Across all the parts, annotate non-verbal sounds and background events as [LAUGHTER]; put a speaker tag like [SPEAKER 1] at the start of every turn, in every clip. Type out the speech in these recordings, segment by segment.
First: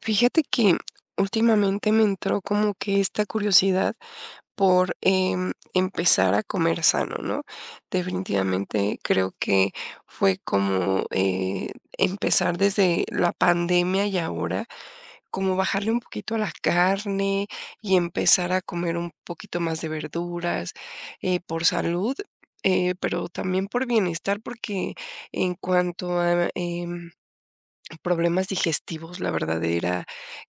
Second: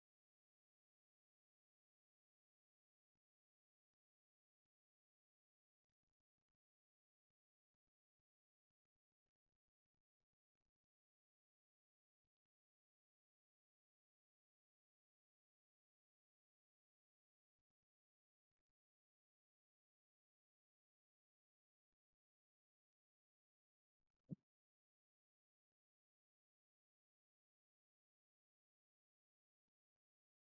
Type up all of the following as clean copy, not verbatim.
[SPEAKER 1] Fíjate que últimamente me entró como que esta curiosidad por empezar a comer sano, ¿no? Definitivamente creo que fue como empezar desde la pandemia y ahora, como bajarle un poquito a la carne y empezar a comer un poquito más de verduras, por salud. Pero también por bienestar, porque en cuanto a problemas digestivos, la verdad era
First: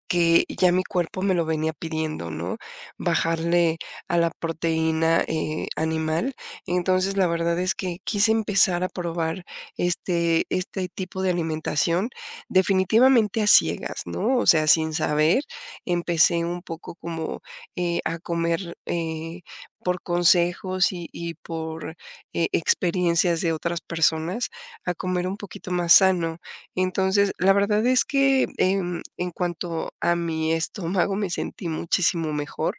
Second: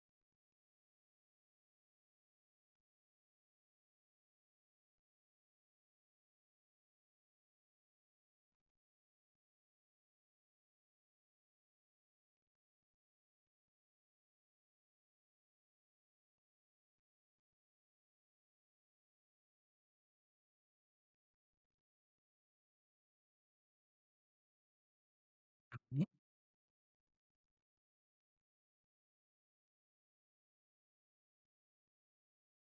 [SPEAKER 1] que ya mi cuerpo me lo venía pidiendo, ¿no? Bajarle a la proteína, animal. Entonces, la verdad es que quise empezar a probar este tipo de alimentación, definitivamente a ciegas, ¿no? O sea, sin saber, empecé un poco como, a comer, por consejos y por, experiencias de otras personas, a comer un poquito más
[SPEAKER 2] Ujú,
[SPEAKER 1] sano. Entonces, la verdad es que, en cuanto a mi estómago, me sentí muchísimo mejor,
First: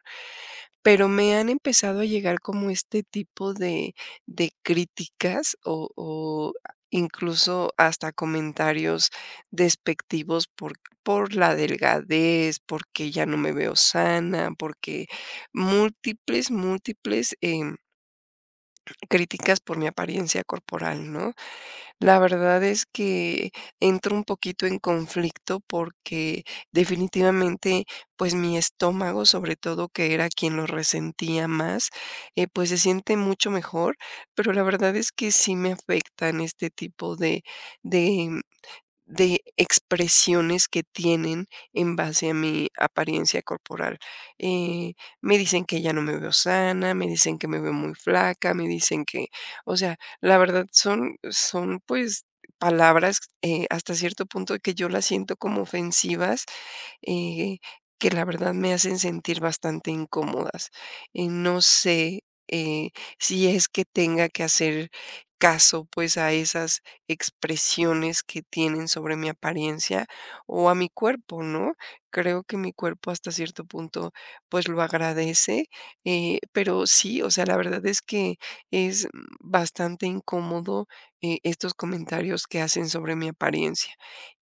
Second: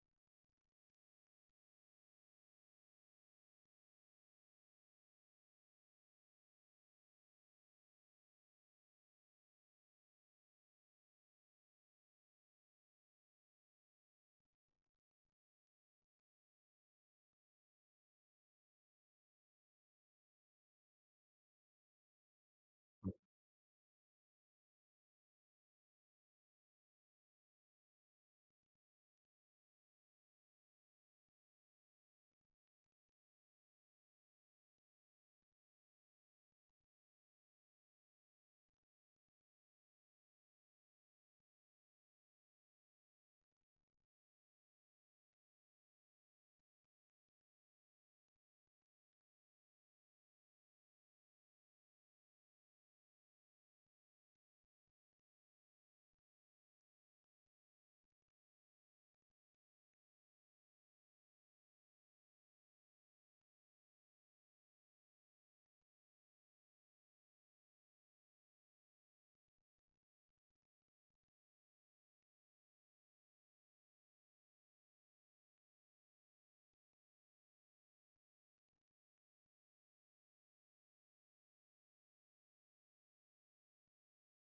[SPEAKER 1] pero me han empezado a llegar como este tipo de críticas o incluso hasta comentarios despectivos por la delgadez, porque ya no me veo sana, porque múltiples, múltiples, críticas por mi apariencia corporal, ¿no? La verdad es que entro un poquito en conflicto porque definitivamente, pues mi estómago, sobre todo, que era quien lo resentía más, pues se siente mucho mejor, pero la verdad es que sí me afectan este tipo de, de de expresiones que tienen en base a mi apariencia corporal. Eh, Me dicen que ya no me veo sana, me dicen que me veo muy flaca, me dicen que, o sea, la verdad son, pues, palabras, hasta cierto punto que yo las siento como ofensivas, eh, que la verdad me hacen sentir bastante incómodas. No sé eh, si es que tenga que hacer caso pues a esas expresiones que tienen sobre mi apariencia o a mi cuerpo, ¿no? Creo que mi cuerpo hasta cierto punto pues lo agradece, pero sí, o sea, la verdad es que es bastante incómodo estos comentarios que hacen sobre mi apariencia.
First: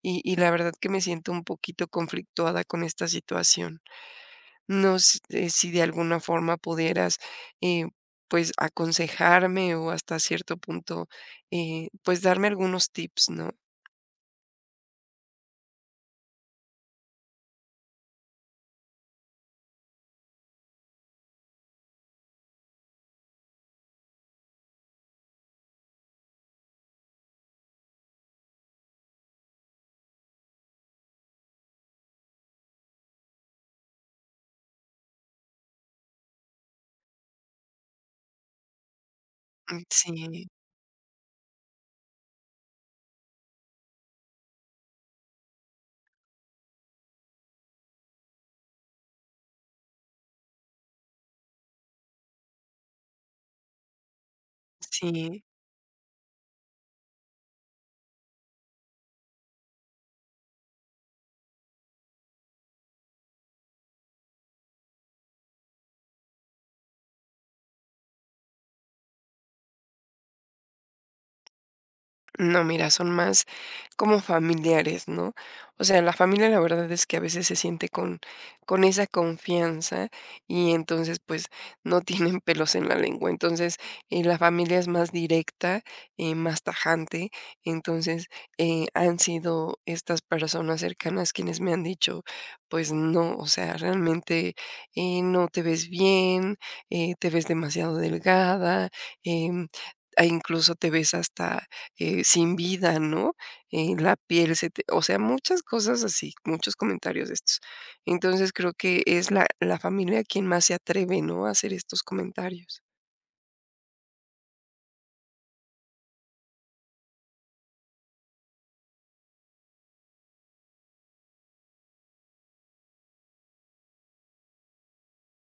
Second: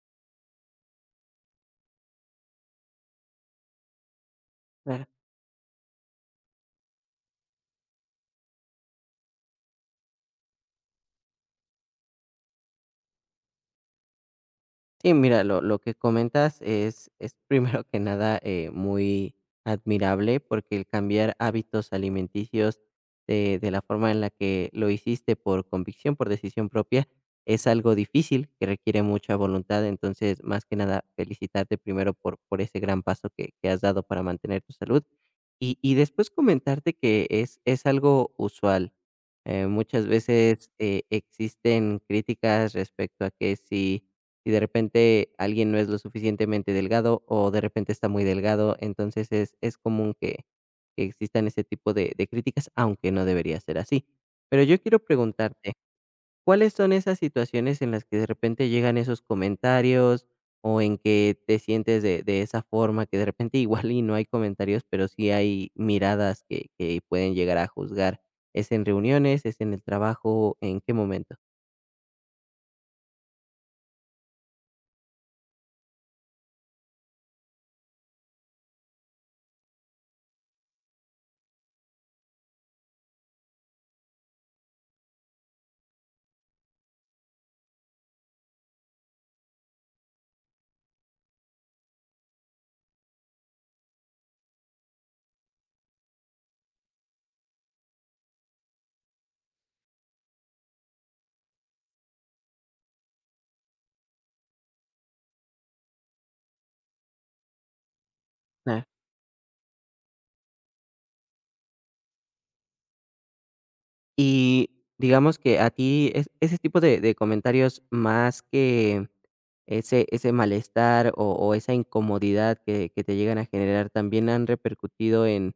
[SPEAKER 1] Y la verdad que me siento un poquito conflictuada con esta situación. No
[SPEAKER 2] claro.
[SPEAKER 1] sé si de alguna forma pudieras, eh, pues, aconsejarme o hasta cierto punto, pues, darme algunos tips, ¿no?
[SPEAKER 2] Sí, mira, lo que comentas es [LAUGHS] primero que nada, muy admirable, porque el cambiar hábitos alimenticios de la forma en la que lo hiciste por convicción, por decisión propia, es algo difícil, que requiere mucha voluntad. Entonces, más que nada, felicitarte primero por ese gran paso que has dado para mantener tu salud. Y después comentarte que es algo usual.
[SPEAKER 1] Mm,
[SPEAKER 2] Muchas
[SPEAKER 1] sí,
[SPEAKER 2] veces, existen críticas respecto a que si y de repente alguien no es lo suficientemente delgado o de repente está muy delgado, entonces es común que existan ese tipo de críticas, aunque no debería ser así. Pero yo quiero
[SPEAKER 1] sí.
[SPEAKER 2] preguntarte, ¿cuáles son esas situaciones en las que de repente llegan esos comentarios o en que te sientes de esa forma, que de repente [LAUGHS] igual y no hay comentarios, pero sí hay miradas que pueden llegar a juzgar? ¿Es en reuniones? ¿Es en el trabajo? ¿En qué momento?
[SPEAKER 1] No, mira, son más como familiares, ¿no? O sea, la familia la verdad es que a veces se siente con esa confianza y entonces pues no [LAUGHS] tienen pelos en la lengua. Entonces, la familia es más directa, más tajante. Entonces, han sido estas personas cercanas quienes me han dicho, pues no, o sea, realmente no te ves bien, te ves demasiado delgada. em, E incluso te ves hasta sin vida, ¿no? La piel se te, o sea, muchas cosas así, muchos comentarios de estos. Entonces, creo que es la familia quien más se atreve, ¿no?, a hacer estos comentarios.
[SPEAKER 2] Y digamos que a ti es ese tipo de comentarios más que ese malestar o esa incomodidad que te llegan a generar, ¿también han repercutido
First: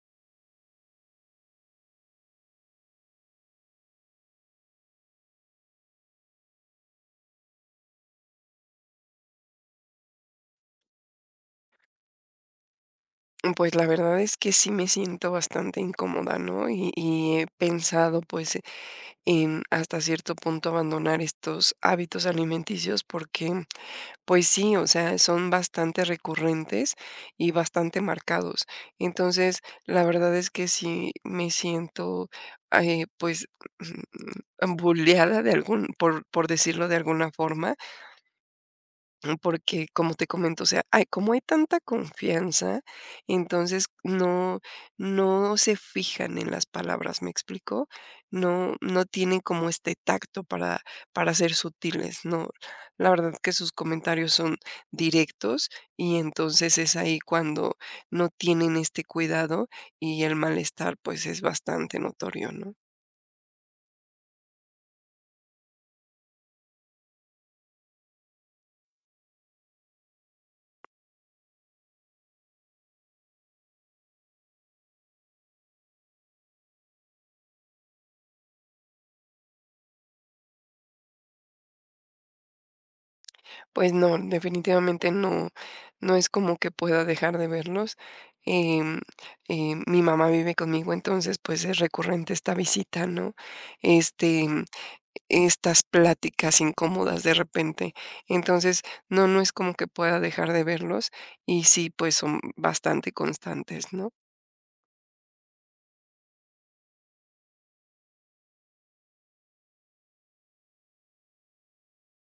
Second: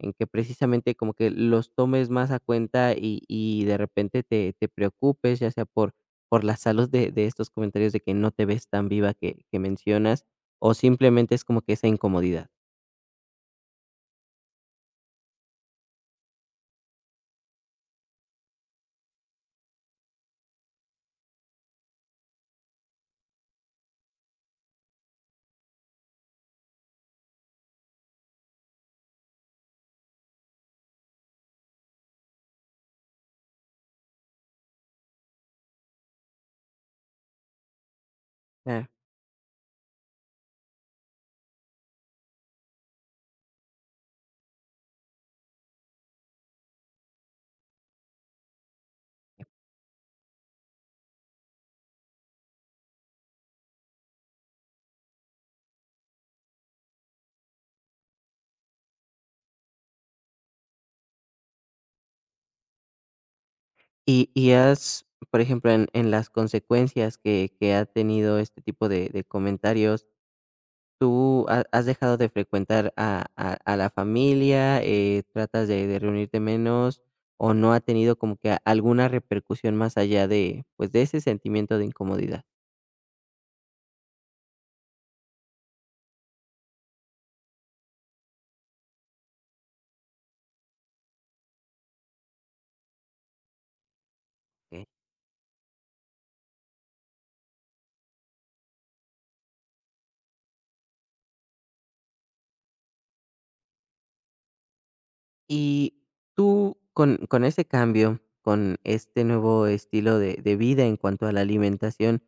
[SPEAKER 2] en que precisamente como que los tomes más a cuenta y de repente te preocupes, ya sea por la salud de estos comentarios de que no te ves tan viva que mencionas, o simplemente es como que esa incomodidad?
[SPEAKER 1] Pues, la verdad es que sí me siento bastante incómoda, ¿no? Y he pensado, pues, en hasta cierto punto abandonar estos hábitos alimenticios porque pues sí, o sea, son bastante recurrentes y bastante marcados. Entonces, la verdad es que sí me siento, pues, [LAUGHS] bulleada de algún, por decirlo de alguna forma, porque, como te comento, o sea, hay como hay tanta confianza, entonces no se fijan en las palabras, ¿me explico? No tienen como este tacto para ser sutiles, no. La verdad que sus comentarios son directos y entonces es ahí cuando no tienen este cuidado y el malestar, pues, es bastante notorio, ¿no?
[SPEAKER 2] Y has, por ejemplo, en las consecuencias que ha tenido este tipo de comentarios, ¿tú ha has dejado de frecuentar a la familia, tratas de reunirte menos, o no ha tenido como que a- alguna repercusión más allá de, pues, de ese sentimiento de incomodidad?
[SPEAKER 1] Pues no, definitivamente no, no es como que pueda dejar de verlos. Em, mi mamá vive conmigo, entonces pues es recurrente esta visita, ¿no? Este,
[SPEAKER 2] Ok.
[SPEAKER 1] estas pláticas incómodas de repente. Entonces, no, no es como que pueda dejar de verlos y sí, pues son bastante constantes, ¿no?
[SPEAKER 2] Y tú con ese cambio, con este nuevo estilo de vida en cuanto a la alimentación,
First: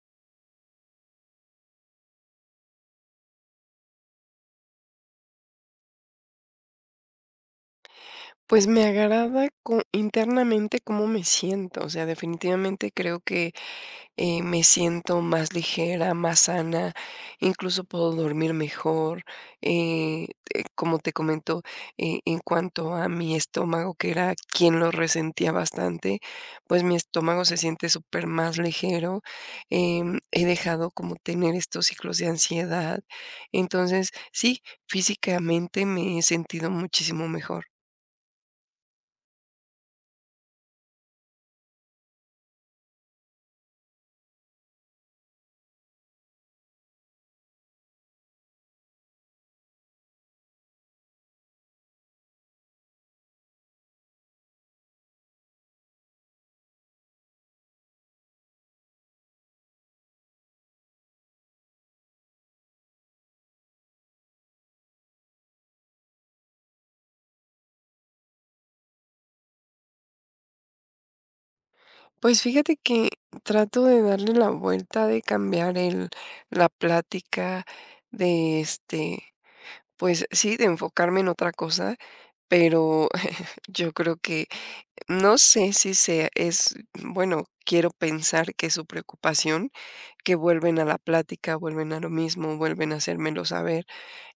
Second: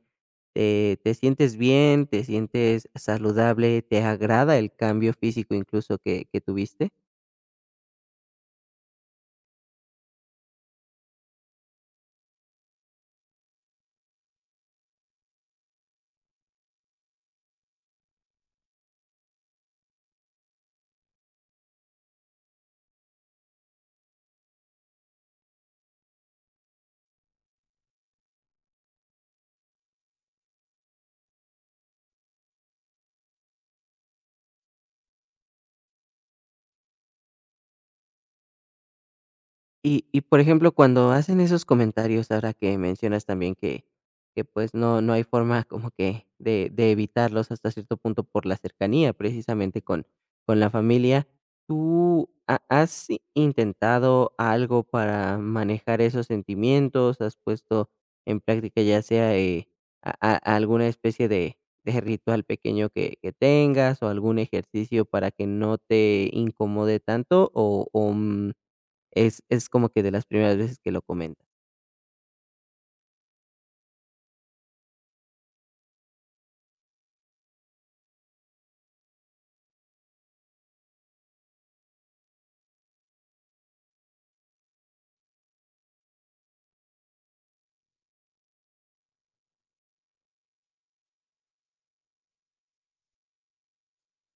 [SPEAKER 2] ¿te sientes bien? ¿Te sientes saludable? ¿Te agrada el cambio físico incluso que tuviste?
[SPEAKER 1] Pues me agrada co- internamente cómo me siento, o sea, definitivamente creo que me siento más ligera, más sana, incluso puedo dormir mejor. eh, como te comento, en cuanto a mi estómago, que era quien lo resentía bastante, pues mi estómago se siente súper más ligero. He dejado como tener estos ciclos de ansiedad. Entonces, sí, físicamente me he sentido muchísimo mejor.
[SPEAKER 2] Por ejemplo, cuando hacen esos comentarios, ahora que mencionas también que, pues, no no hay forma como que de evitarlos hasta cierto punto por la cercanía, precisamente, con la familia, ¿tú ha has intentado algo para manejar esos sentimientos? ¿Has puesto en práctica ya sea, a alguna especie de ritual pequeño que tengas o algún ejercicio para que no te incomode tanto o, es como que de las primeras veces que lo comentas.
[SPEAKER 1] Pues fíjate que trato de darle la vuelta, de cambiar el la plática, de, este, pues sí, de enfocarme en otra cosa, pero [LAUGHS] yo creo que no sé si sea es bueno, quiero pensar que es su preocupación, que vuelven a la plática, vuelven a lo mismo, vuelven a hacérmelo saber.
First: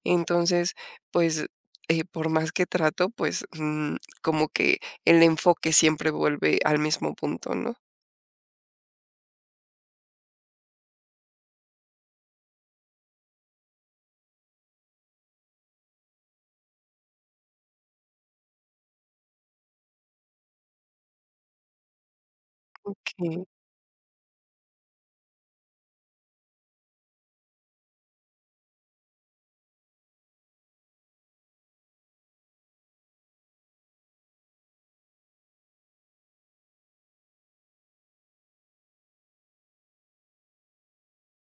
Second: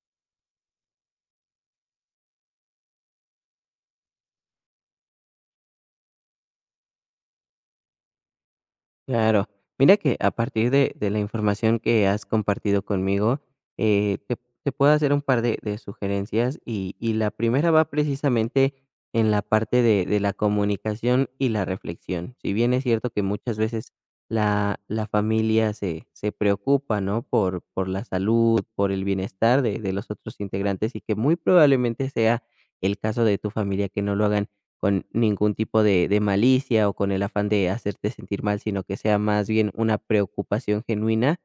[SPEAKER 1] Entonces, pues, por más que trato, pues, como que el enfoque siempre vuelve al mismo punto, ¿no?
[SPEAKER 2] Claro. Mira que a partir de la información que has compartido conmigo, te puedo hacer un par de sugerencias, y la primera va precisamente en la parte de la comunicación y la reflexión. Si bien es cierto que muchas veces la familia se preocupa, ¿no?, por la salud, por el bienestar de los otros integrantes, y que muy probablemente sea el caso de tu familia que no lo hagan, con ningún tipo de malicia o con el afán de hacerte sentir mal, sino que sea más bien una preocupación genuina.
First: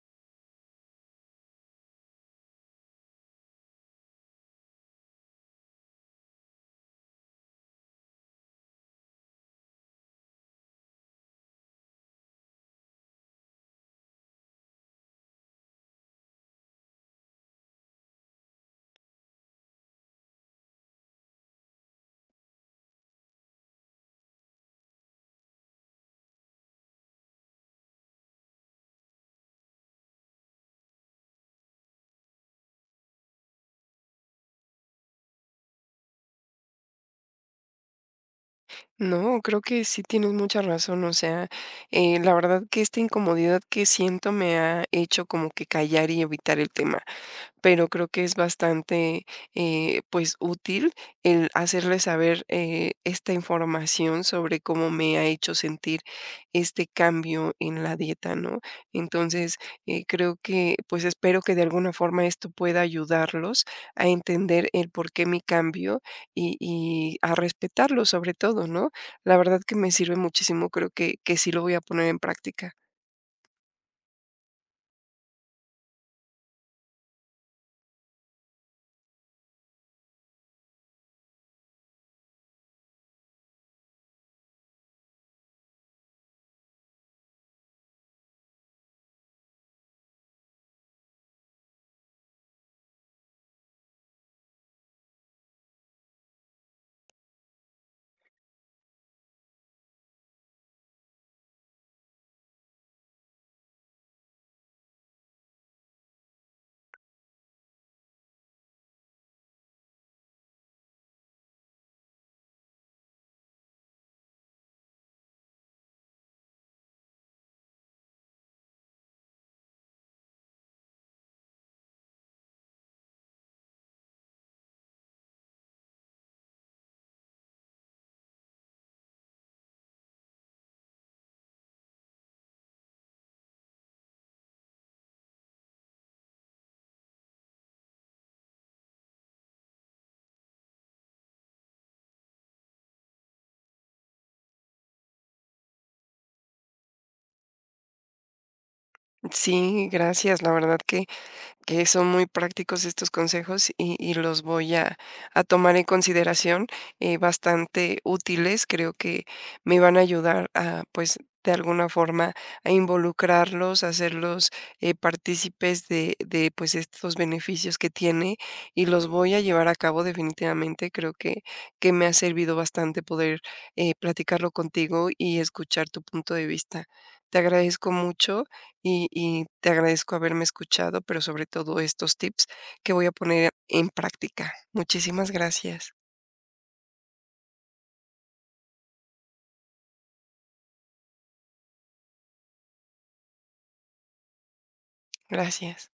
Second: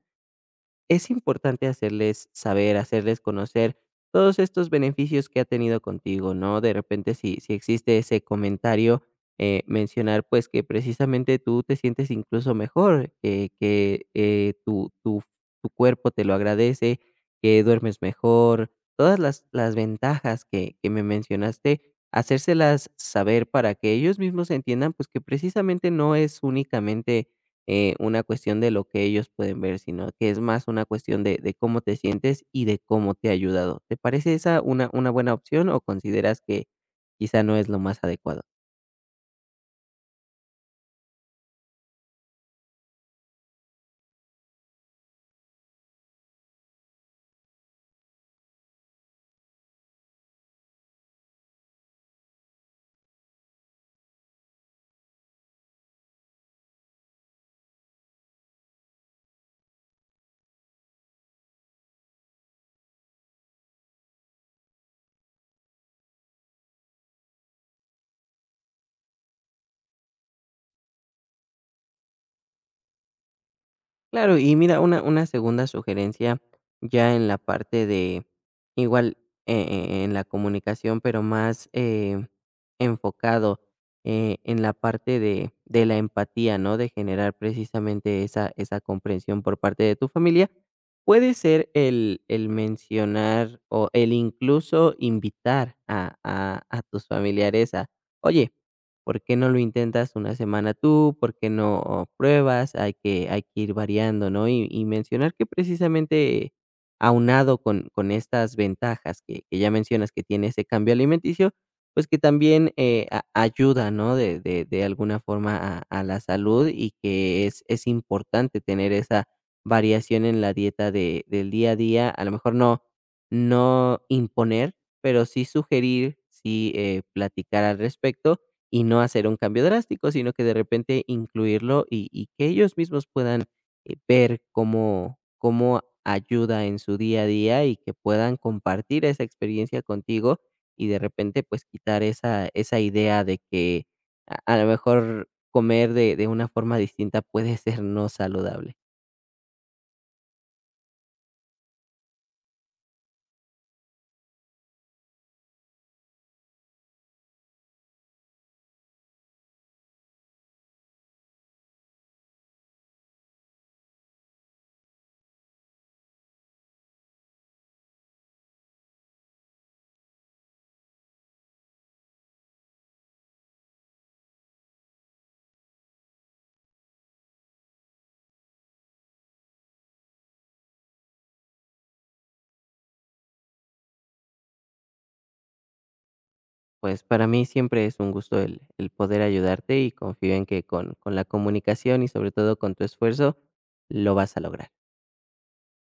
[SPEAKER 2] Es importante hacerles saber, hacerles conocer todos estos beneficios que ha tenido contigo, ¿no? De repente, si, si existe ese comentario, mencionar pues que precisamente tú te sientes incluso mejor, que tu, tu, tu cuerpo te lo agradece, que duermes mejor, todas las ventajas que me mencionaste, hacérselas saber para que ellos mismos entiendan pues que precisamente no es únicamente una cuestión de lo que ellos pueden ver, sino que es más una cuestión de cómo te sientes y de cómo te ha ayudado. ¿Te parece esa una buena opción o consideras que quizá no es lo más adecuado?
[SPEAKER 1] No, creo que sí tienes mucha razón, o sea, la verdad que esta incomodidad que siento me ha hecho como que callar y evitar el tema, pero creo que es bastante, pues, útil el hacerle saber, esta información sobre cómo me ha hecho sentir este cambio en la dieta, ¿no? Entonces, creo que, pues, espero que de alguna forma esto pueda ayudarlos a entender el por qué mi cambio y a respetarlo sobre todo, ¿no? La verdad que me sirve muchísimo, creo que sí lo voy a poner en práctica.
[SPEAKER 2] Claro, y mira, una segunda sugerencia ya en la parte de igual, en la comunicación, pero más, enfocado, en la parte de la empatía, ¿no? De generar precisamente esa esa comprensión por parte de tu familia, puede ser el mencionar o el incluso invitar a tus familiares a: "Oye, ¿por qué no lo intentas una semana tú? ¿Por qué no pruebas? Hay que ir variando, ¿no?" Y mencionar que precisamente aunado con estas ventajas que ya mencionas que tiene ese cambio alimenticio, pues que también a- ayuda, ¿no? De alguna forma a la salud y que es importante tener esa variación en la dieta de, del día a día. A lo mejor no, no imponer, pero sí sugerir, sí platicar al respecto y no hacer un cambio drástico, sino que de repente incluirlo y que ellos mismos puedan ver cómo, cómo ayuda en su día a día y que puedan compartir esa experiencia contigo y de repente pues quitar esa, esa idea de que a lo mejor comer de una forma distinta puede ser no saludable.
[SPEAKER 1] Sí, gracias, la verdad que son muy prácticos estos consejos y los voy a tomar en consideración, bastante útiles. Creo que me van a ayudar a, pues, de alguna forma a involucrarlos, a hacerlos partícipes de, pues, estos beneficios que tiene y los voy a llevar a cabo definitivamente. Creo que me ha servido bastante poder platicarlo contigo y escuchar tu punto de vista. Te agradezco mucho y te agradezco haberme escuchado, pero sobre todo estos tips que voy a poner en práctica. Muchísimas gracias.
[SPEAKER 2] Pues para mí siempre es un gusto el poder ayudarte y confío en que con la comunicación y sobre todo con tu esfuerzo lo vas a lograr.
[SPEAKER 1] Gracias.